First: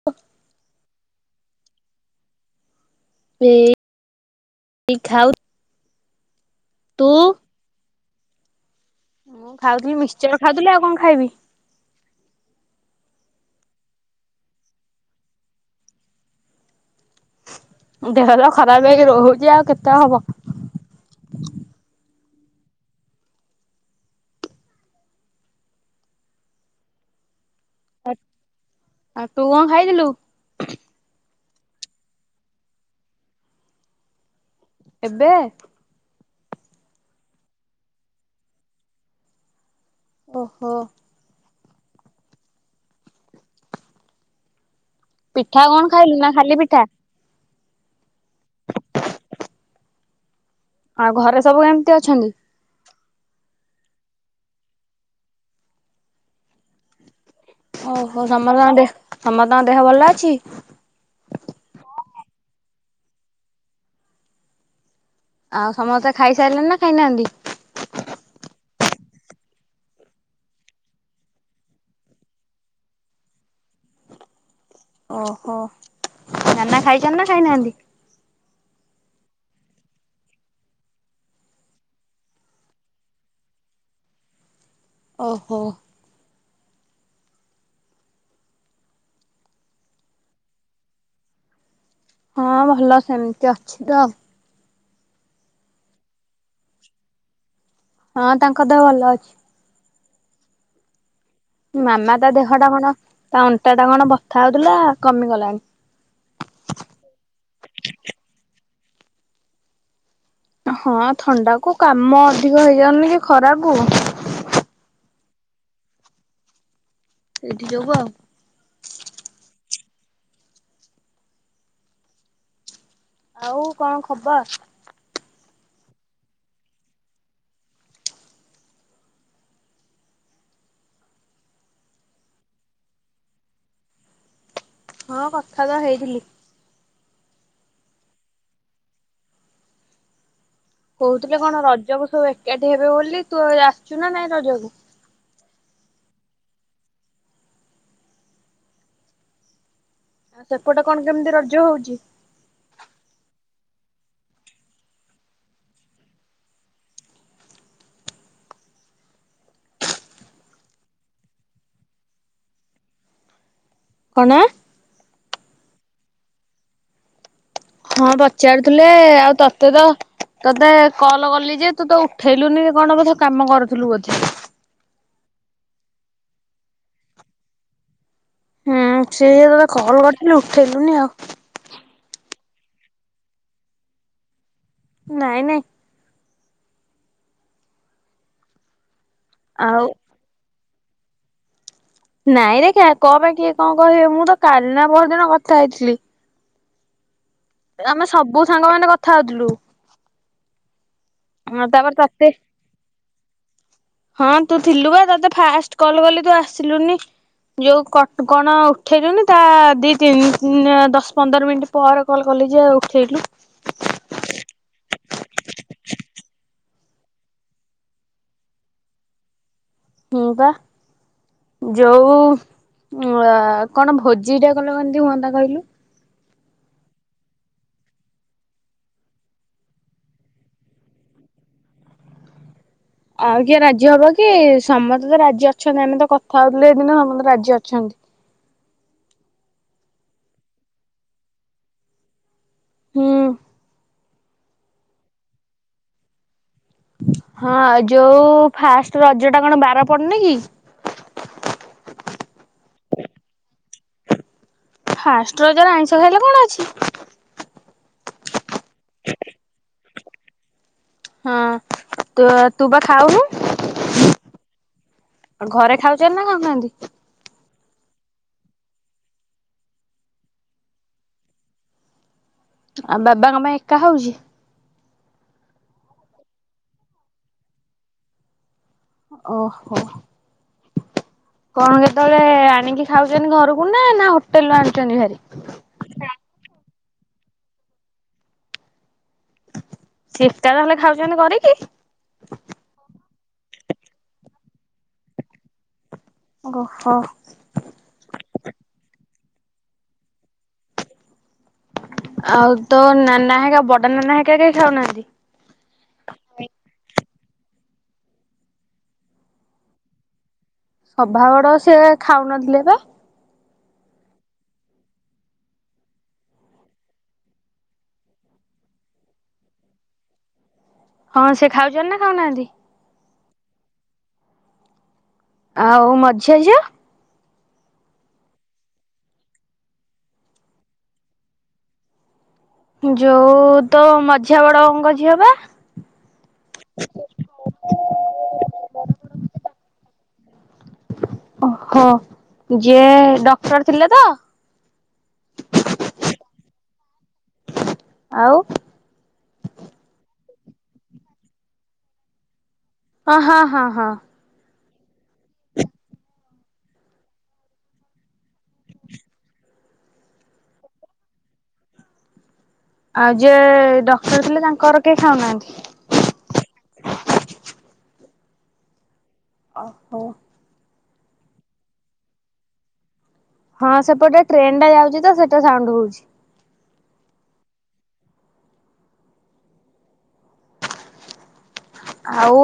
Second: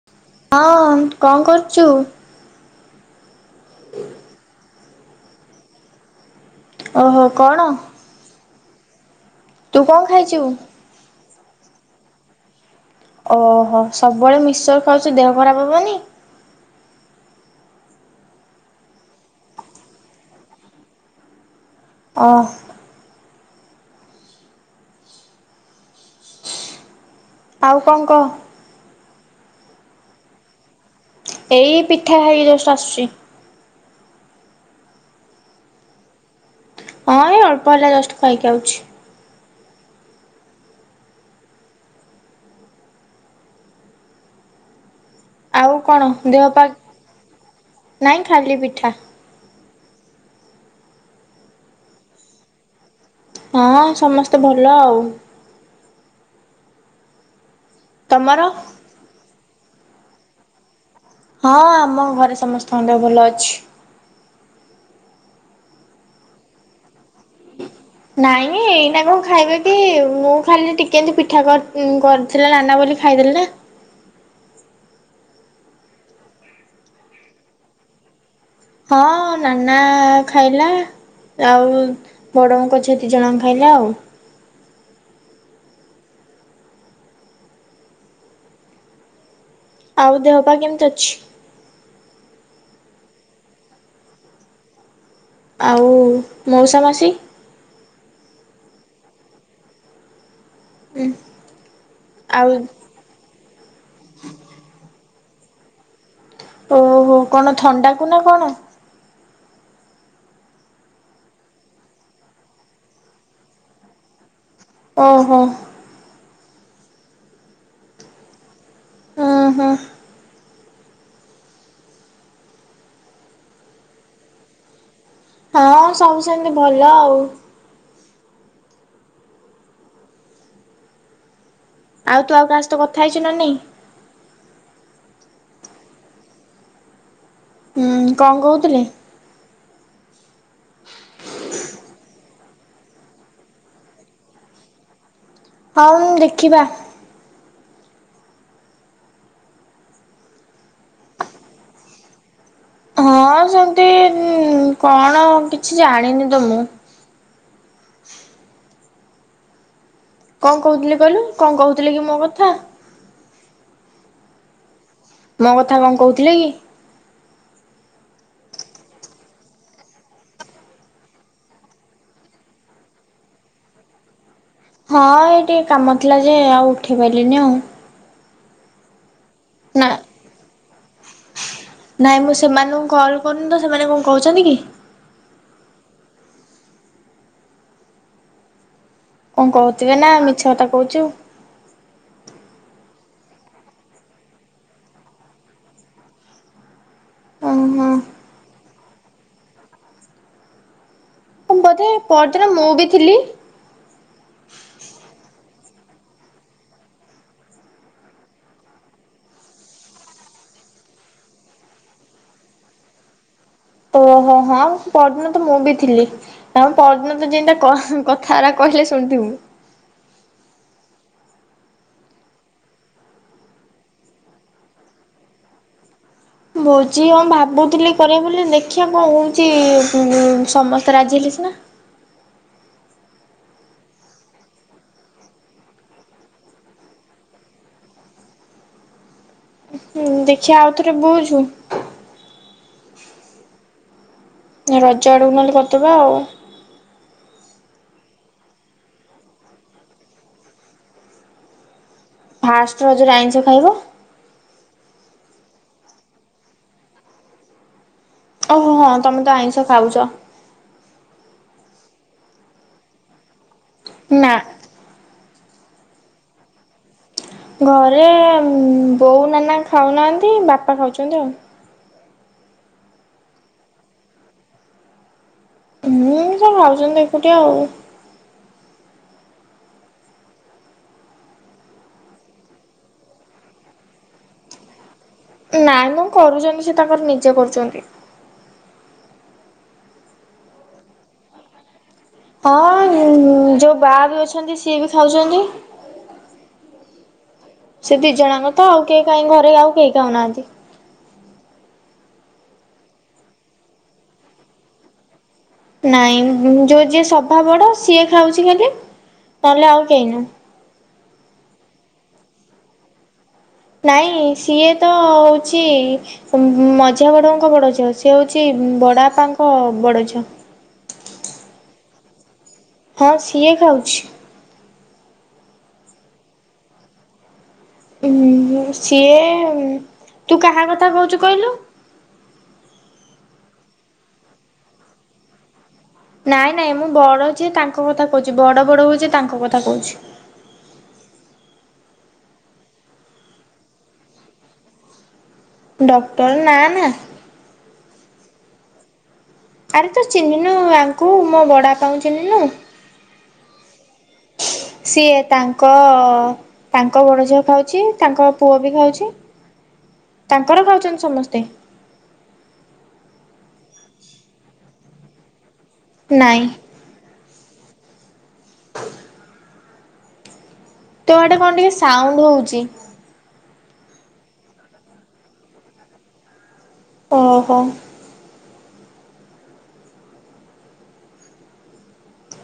[unintelligible] ହଁ କଣ କରୁଚୁ? [unintelligible] [unintelligible] ଏଇ ଖାଉ ତୁ? ଓହୋ କଣ? ମୁଁ ତୁ ଖାଉଥିଲି କଣ ଖାଇଛୁ? ମିକ୍ସଚର ଖାଉଥିଲି ଆଉ କଣ ଖାଇବି। ଓହୋ ସବୁବେଳେ ମିକ୍ସର ଖାଉଚୁ ଦେହ ଖରାପ ହବନି? ଦେହ ତ ଖରାପ ହେଇକି ରହୁଛି ଆଉ କେତେ ହବ। ଅ ଆଉ କଣ କ ଆଉ ତୁ କଣ ଖାଇଥିଲୁ? ଏଇ ପିଠା ଖାଇକି ଜଷ୍ଟ ଆସୁଛି। ଏବେ? ହଁ ଏଇ ଅଳ୍ପ ହେଲା ଜଷ୍ଟ ଖାଇକି ଆଉଛି। ଓହୋ। ପିଠା ଆଉ କଣ ଖାଇଲୁ ନା ଦେହ ଖାଲି ପା ପିଠା ନାଇଁ ଖାଲି ପିଠା। ଆଉ ଘରେ ସବୁ କେମିତି ଅଛନ୍ତି? ହଁ ସମସ୍ତେ ଭଲ ଆଉ। ଓହୋ ତମର? ସମତ ଦେହ ସମତଙ୍କ ଦେହ ଭଲ ଅଛି? ହଁ ଆମ ଘରେ ସମସ୍ତଙ୍କ ଦେହ ଭଲ ଅଛି। ଆଉ ସମସ୍ତେ ଖାଇସାରିଲେଣି ନା ଖାଇନାହାନ୍ତି? ନାଇଁ ଏଇନା କଣ ଖାଇବେ କି ମୁଁ ଖାଲି ଟିକେ ଏନ୍ତି ପିଠା ଉ କର-କର ଥିଲା ଲାନା ବୋଲି ଖାଇଦେଲେ ନା। ଓହୋ ନାନା ଖାଇଛନ୍ତି ନା ଖାଇନାହାନ୍ତି? ହଁ ନାନା ଖାଇଲା। ଆଉ ବଡ଼ବୋଉଙ୍କ ଝିଅ ଦିଜଣଙ୍କ ଖାଇଲେ ଆଉ ଓହୋ ଆଉ ଦେହ ପା କେମିତି ଅଛି? ହଁ ଭଲ ସେମତି ଅଛି ତ ଆଉ ମଉସା ମାଉସି ହଁ ତାଙ୍କ ଦେହ ଭଲ ଅଛି। ହୁଁ ମାମା ତା ଦେହ ଟା କଣ ତା ଅଣ୍ଟା ଟା କଣ ବଥା ହଉଥିଲା କମିଗଲାଣି ଓହୋ କଣ ଥଣ୍ଡା କୁ ନା କଣ? ହଁ ଥଣ୍ଡାକୁ କାମ ଅଧିକ ହେଇଯାଉନି କି ଖରାକୁ ଓହୋ ଏଠି ଯୋଗୁଁ ଆଉ ଓ ହୋ ଆଉ କଣ ଖବର? ହଁ ସବୁ ସେମିତି ଭଲ ଆଉ ଆଉ ତୁ ଆଉ କାହା ସହିତ କଥା ହେଇଛୁ ନା ନାଇଁ ହଁ କଥା ତ ହେଇଥିଲି। ହୁଁ କଣ କହୁଥିଲେ। କହୁଥିଲେ କଣ ରଜକୁ ସବୁ ଏକାଠି ହେବେ ବୋଲି, ତୁ ଆସିଛୁ ନା ନାଇଁ ରଜକୁ? ହଉ ଦେଖିବା। ସେପଟ କଣ କେମିତି ରଜ ହଉଛି? ହଁ ସେମିତି କଣ କିଛି ଜାଣିନି ତ ମୁଁ। କଣ କହୁଥିଲି କହିଲୁ, କଣ କହୁଥିଲେ କି ମୋ କଥା? କଣ? ମୋ କଥା କଣ କହୁଥିଲେ କି? ହଁ ପଚାରୁଥିଲେ, ଆଉ ତତେ ତ ତୋତେ କଲ କଲି ଯେ ତୁ ତ ଉଠେଇଲୁନି କଣ ବୋଧ କାମ କରୁଥିଲୁ ବୋଧେ। ହଁ ଏ ଟିକେ କାମ ଥିଲା ଯେ ଆଉ ଉଠେଇ ପାରିଲିନି ଆଉ। ହୁଁ ସେୟା ତତେ ନା କଲ୍ କରିଥିଲି ଉଠେଇଲୁନି ଆଉ। ନାଇଁ ମୁଁ ସେମାନଙ୍କୁ କଲ୍ କରୁନି ତ ସେମାନେ କଣ କହୁଛନ୍ତି କି? ନାଇଁ ନାଇଁ। କଣ ଆଉ କହୁଥିବେ ନା ମିଛ କଥା କହୁଛୁ। ନାଇଁରେ କଁ ପାଇଁ କିଏ କଣ କହିବ। ମୁଁ ତ କାଲିନା ପରଦିନ କଥା ହେଇଥିଲି। ଓହୋ ଆମେ ସବୁ ସାଙ୍ଗମାନେ କଥା ହଉଥିଲୁ। ହଁ ବୋଧେ ତାପରେ ତତେ ପରଦିନ ମୁଁ ବି ଥିଲି ହଁ ତୁ ଥିଲୁ ବା ତତେ ଫାଷ୍ଟ କଲ କଲି ତୁ ଆସିଲୁନି। ଯୋଉ କଣ ଉଠେଇଲୁନି ତା ଦି ତିନି ଦଶ ପନ୍ଦର ମିନିଟ୍। ପରେ କଲ୍ କଲି ଯେ ଆଉ ଉଠେଇଲୁ। ଓହୋ ହଁ ପରିଦିନ ତ ମୁଁ ବି ଥିଲି। ହଁ ପରିଦିନ ତ ଯେମିତା କଥାଅରା କହିଲେ ଶୁଣିଥିବୁ। ହୁଁ ପା। ଯୋଉ କଣ ଭୋଜିଟେ କଲେ କେମିତି ହୁଅନ୍ତା କହିଲୁ। ଭୋଜି ହଁ ଭାବୁଥିଲି କରିବା ବୋଲି ଦେଖିବା କଣ ହଉଛି ସମସ୍ତେ ରାଜି ହେଲେ ସିନା। ଆଉ କିଏ ରାଜି ହବ କି ସମସ୍ତେ ତ ରାଜି ଅଛନ୍ତି। ଆମେ ତ କଥା ହଉଥିଲେ ଏଇଦିନ ସମସ୍ତେ ରାଜି ଅଛନ୍ତି। ହଁ ଦେଖିଆ ଆଉ ଥରେ ବୁଝୁ। ହୁଁ। ରଜ ଆଡ଼କୁ ନହେଲେ କରିଦବା ଆଉ। ହଁ ଯୋଉ ଫାଷ୍ଟ ରଜଟା କଣ ବାର ପଡୁନି କି? ଫାଷ୍ଟ ରଜରେ ଆଇଁଷ ଖାଇବା। ଫାଷ୍ଟ ରଜରେ ଆଇଁଷ ଖାଇଲେ କଣ ଅଛି? ଓହୋ ହଁ ତମେ ତ ଆଇଁଷ ଖାଉଛ। ହଁ ତ ତୁ ବା ଖାଉନୁ। ନା। ଆ ଘରେ ଖାଉଛନ୍ତି ନା ଖାଉନାହାନ୍ତି। ଘରେ ବୋଉ ନାନା ଖାଉନାହାନ୍ତି ବାପା ଖାଉଛନ୍ତି ଆଉ। ଆଉ ବାବାଙ୍କ ପାଇଁ ଏକା ହଉଛି। ହୁଁ ସେ ଖାଉଛନ୍ତି ଏକୁଟିଆ ଆଉ। ଓ ହୋ। କଣ କେତେବେଳେ ଆଣିକି ଖାଉଛନ୍ତି ଘରକୁ ନା ନା ହୋଟେଲରୁ ଆଣୁଛନ୍ତି ଭାରି। ନାଇଁ ମୁଁ କରୁଛନ୍ତି ସେ ତାଙ୍କର ନିଜେ କରୁଛନ୍ତି। ଚିଫ୍ଟା ହେଲେ ଖାଉଛନ୍ତି କରିକି। ହଁ ଯୋଉ ବା ବି ଅଛନ୍ତି ସିଏ ବି ଖାଉଛନ୍ତି। ଓହୋ। ସେ ଦି ଜଣଙ୍କୁ ତ ଆଉ କେହି କାହିଁ ଘରେ ଆଉ କେହି ଖାଉନାହାନ୍ତି। ଆଉ ତୋ ନାନା ହେକା ବଡ ନାନା ହେକା କେହି ଖାଉନାହାନ୍ତି। ନାଇଁ ଯୋଉ ଯିଏ ସଭା ବଡ ସିଏ ଖାଉଛି ଖାଲି ନହେଲେ ଆଉ କେହି ନୁହଁ। ସଭା ବଡ ସିଏ ଖାଉନଥିଲେ ବା। ନାଇଁ ସିଏ ତ ହଉଛି। ସେମୁ ମଝିଆ ବଡଉଁଙ୍କ ବଡ ଝିଅ ସେ ହୋଉଚି ବଡାପାଙ୍କ ବଡ ଝିଅ ହଁ ସେ ଖାଉଚନ୍ତି ନା ଖାଉନାହାନ୍ତି। ହଁ ସିଏ ଖାଉଚି। ଆଉ ମଝିଆ ଝିଅ। ଉ ସିଏ ତୁ କାହା କଥା କୋହୁଚୁ କହିଲୁ। ଯୋଉ ତ ମଝିଆ ବଡବୋଉଙ୍କ ଝିଅ ପା। ନାଇଁ ନାଇଁ ମୁଁ ବଡ ଯେ ତା ତାଙ୍କ କଥା କଉଚି ବଡ ବଡ ହୋଉଚି ତାଙ୍କ କଥା କୋହୁଚି। ଓହୋ ଯିଏ ଡକ୍ଟର ଥିଲେ ତ ଡକ୍ଟର ନା ନା। ଆଉ। ଆରେ ତୁ ଚିହ୍ନିନୁ ଆଙ୍କୁ ମୋ ବଡ଼ା ପା ଚିହ୍ନିନୁ। ଓ ହଁ ହଁ ହଁ। ସିଏ ତାଙ୍କ ଅ ଅ ତାଙ୍କ ବଡ଼ଝିଅ ଖାଉଚି ତାଙ୍କ ପୁଅ ବି ଖାଉଚି ତାଙ୍କର ଖାଉଚନ୍ତି ସମସ୍ତେ। ଆଉ ଯିଏ ଡକ୍ଟର ଥିଲେ ତାଙ୍କର କେହି ଖାଉନାହାନ୍ତି। ନାଇଁ। ଓହୋ। ତ ଆଟେ କଣ ଟିକେ ସାଉଣ୍ଡ ହୋଉଚି। ହଁ ସେପଟେ ଟ୍ରେନ ଟା ଯାଉଚି ତ ସେଟା ସାଉଣ୍ଡ ହୋଉଚି। ଓହୋ।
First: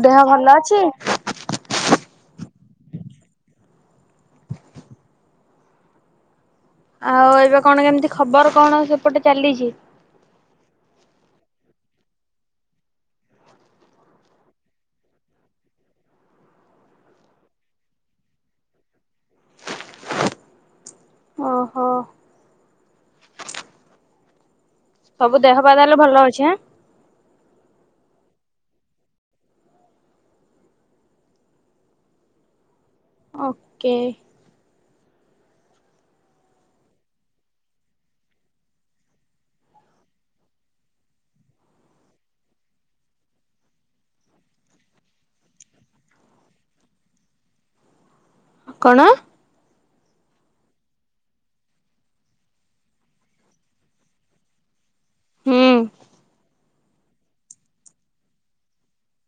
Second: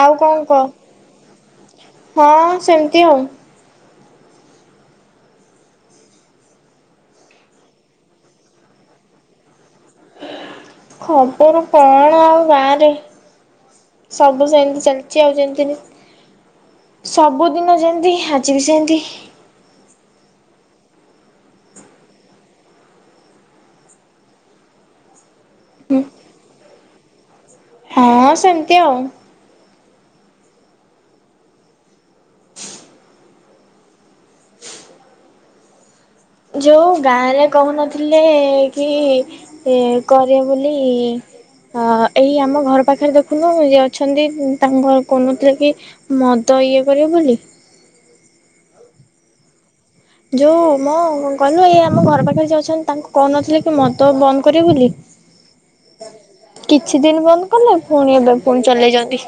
ଆଉ ଦେହ କଣ ଭଲ କହ ଅଛି? ହଁ ସେମିତି ଆଉ। ଆଉ ଏବେ କଣ କେମିତି ଖବର କଣ ସେପଟେ ଚାଲିଚି। ଖବର କଣ ଆଉ ଗାଁ ରେ ସବୁ ସେମିତି ଚାଲିଚି ଆଉ ଯେମତି ସବୁଦିନ ଯେମତି ଆଜିିବି ସେମତି। ଓହୋ। ସବୁ ଦେହ ପା ତାହେଲେ ଭଲ ଅଛି ଆଁ। ହଁ ସେମିତି ଆଉ। କେ ଯୋଉ ଗାଁ ରେ କହୁନଥିଲେ କି ଏ କରିବୁ ବୋଲି ହଅ ଏଇ ଆମ ଘର ପାଖରେ ଦେଖୁନୁ ଇଏ ଅଛନ୍ତି ତାଙ୍କ କଉନଥିଲେ କି ମଦ ଇଏ କରିବେ ବୋଲି। କଣ। ଯୋଉ ମୋ କଣନି ଆମ ଘର ପାଖରେ ଯିଏ ଅଛନ୍ତି ତାଙ୍କୁ କୋଉନଥିଲେ କି ମଦ ବନ୍ଦ କରିବେ ବୋଲି। ହୁଁ। କିଛି ଦିନି ବନ୍ଦ କଲେ ପୁଣି ଏବେ ପୁଣି ଚଲେଇଚନ୍ତି।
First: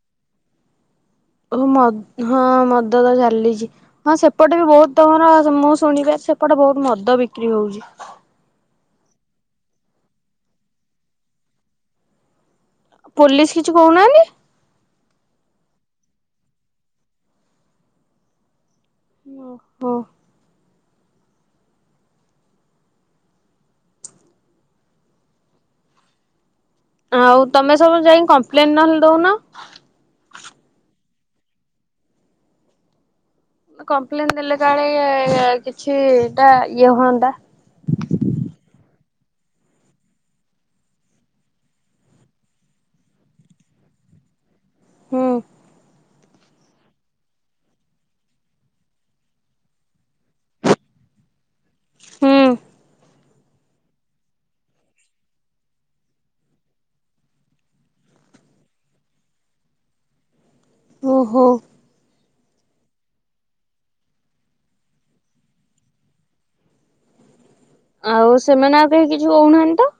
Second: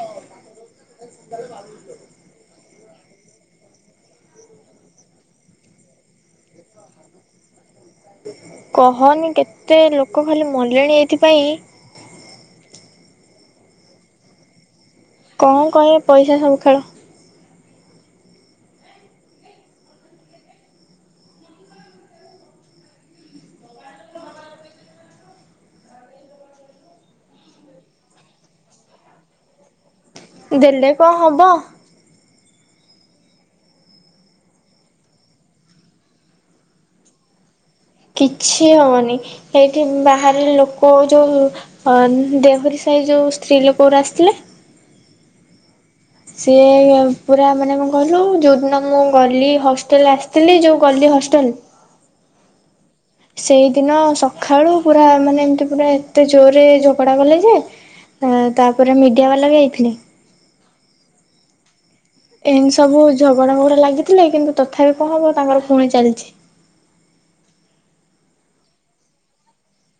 ଓ ମ ହଁ ମଦ ତ ଚାଲିଚି। ହଁ ସେପଟେ ବି ବୋହୁତ ତମର ମୁଁ ଶୁଣିବାରେ ସେପଟେ ବୋହୁତ ମଦ ବିକ୍ରି ହୋଉଚି। କହନି କେତେ ଲୋକ ଖାଲି ମଲେଣି ଏଇଥିପାଇଁ। ପୋଲିସ କିଛି କୋହୁନାହାନ୍ତି। କଣ କହିବେ ପଇସା ସବୁ ଖେଳ। ଓ ହୋ। ଆଉ ତମେ ସବୁ ଯାଇଁକି କମ୍ପ୍ଲେନ ନହେଲେ ଦୋଉନ। ଦେଲେ କଣ ହବ। କମ୍ପ୍ଲେନ ଦେଲେ କାଳେ କିଛି ଟା ଇଏ ହୁଅନ୍ତା। କିଛି ହବନି ଏଇଠି ବାହାରେ ଲୋକ ଯୋଉ ହ ଦେହୋରୀ ସାହି ଯୋଉ ସ୍ତ୍ରୀ ଲୋକରା ଆସିଥିଲେ ହୁଁ। ସିଏ-ଏ ପୁରା ମାନେ କଣ କହିଲୁ, ଯୋଉ ଦିନ ମୁଁ ଗଲି ହଷ୍ଟେଲ ଆସିଥିଲି, ଯୋଉ ଗଲି ହଷ୍ଟେଲ ସେଇଦିନ ସଖାଳୁ ପୁରା ମାନେ ଏମିତି ପୁରା ଏତେ ଜୋରରେ ଝଗଡା କଲେ ଯେ ତା'ପରେ ମିଡ଼ିଆ ବାଲା ବି ଆଇଥିଲେ। ଓହୋ! ଏମିତି ସବୁ ଝଗଡା ଫଗଡା ଲାଗିଥିଲେ, କିନ୍ତୁ ତଥାପି କଣ ହବ, ତାଙ୍କର ପୁଣି ଚାଲିଛି। ଆଉ, ସେମାନେ ଆଉ କେହି କିଛି କହୁନାହାଁନ୍ତି ତ?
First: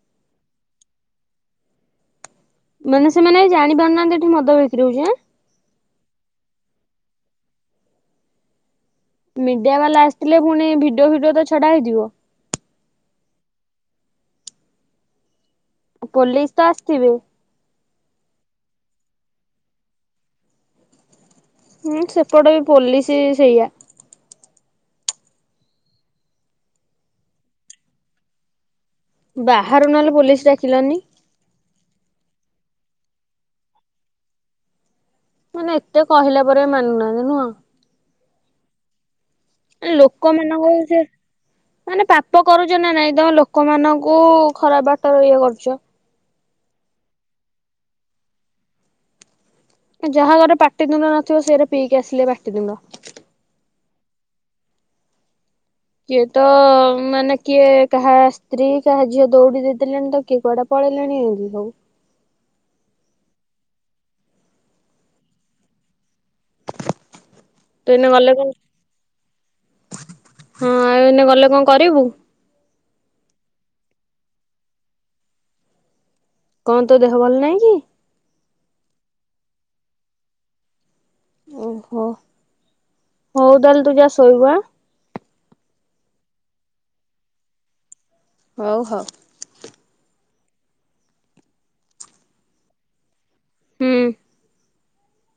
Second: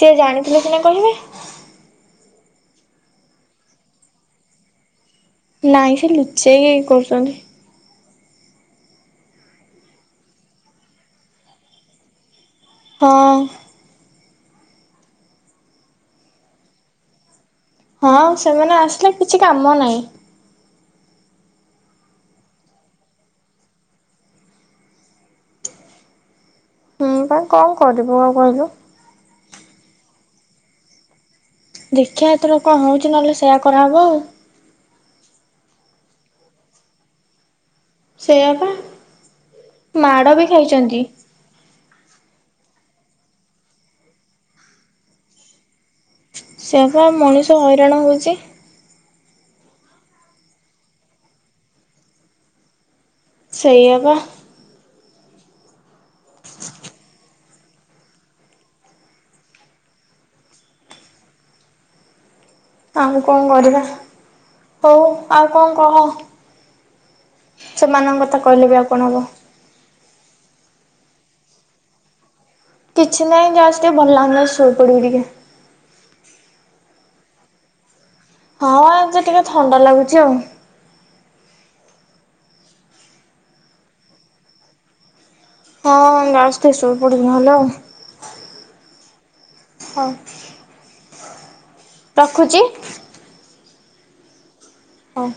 ସିଏ ଜାଣିଥିଲେ ସିନା କହିବେ? ମାନେ ସେମାନେ ଜାଣି ପାରୁନାହାଁନ୍ତି, ଏଠି ମଦ ବିକ୍ରି ହଉଛି ଆଁ! ନାଇଁ, ସେ ଲୁଚେଇ କି କରୁସନ୍ତି। ମିଡିଆ ବାଲା ଆସିଥିଲେ ଫୁଣି ଭିଡିଓ ଫିଡିଓ ତ ଛଡା ହେଇଥିବ। ହଁ। ପୋଲିସ ତ ଆସିଥିବେ। ହଁ, ସେମାନେ ଆସିଲେ କିଛି କାମ ନାହିଁ। ହୁଁ, ସେପଟ ବି ପୋଲିସି ସେଇଆ। ହୁଁ, ପା କଣ କରିବୁ ଆଉ କହିଲୁ? ବାହାରୁ ନହେଲେ ପୋଲିସ ଡାକିଲନି! ଦେଖିଆ, ଏଥର କଣ ହଉଛି? ନହେଲେ ସେୟା କରାହେବ ଆଉ। ମାନେ, ଏତେ କହିଲା ପରେ ମାନୁନାହାଁନ୍ତି ନୁହଁ! ସେୟାଆ ପା ମାଡ଼ ବି ଲୋକମାନଙ୍କୁ ସେ ଖାଇଛନ୍ତି। ମାନେ ପାପ କରୁଛ ନା ନାଇଁ, ତମେ ଲୋକମାନଙ୍କୁ ଖରାପ ବାଟରେ ଇଏ କରୁଛ। ସେୟାପା ମଣିଷ ହଇରାଣ ହଉଛି। ଯାହା ଘରେ ପାଟିତୁଣ୍ଡ ନଥିବ, ସେଇରା ପିକି ଆସିଲେ ପାଟିତୁଣ୍ଡ। ସେଇଆପା। କିଏ ତ ମାନେ କିଏ କାହା ସ୍ତ୍ରୀ, କାହା ଝିଅ, ଦୌଡି ଦେଇଦେଲେଣି ତ, କିଏ କୁଆଡେ ପଳେଇଲେଣି ଏଁତି ସବୁ। ଆଉ କଣ କରିବା, ହଉ ଆଉ କଣ କହ? ତୁ ଏନେ ସେମାନଙ୍କ ଗଲେ କଥା କଣ, କହିଲେ ବି ଆଉ କଣ ହବ ହଁ ଏଇନା ଗଲେ କଣ କରିବୁ? କିଛି ନାହିଁ ଯାଉଛି ଟିକେ, ଭଲଲାଗୁନି ଶୋଇପଡିବି ଟିକେ। କଣ ତୋ ଦେହ ଭଲ ନାଇଁ କି? ହଁ, ଆଜି ଟିକେ ଥଣ୍ଡା ଲାଗୁଛି ଆଉ। ଓହୋ! ହଉ ତାହେଲେ ତୁ ଯା ଶୋଇବୁ ଆ ହଁ, ଯାଉଛି ଟିକେ ଶୋଇପଡ଼ିବି ନହେଲେ ଆଉ। ହଉ ହ। ହ ରଖୁଚି? ହୁଁ। ହଁ।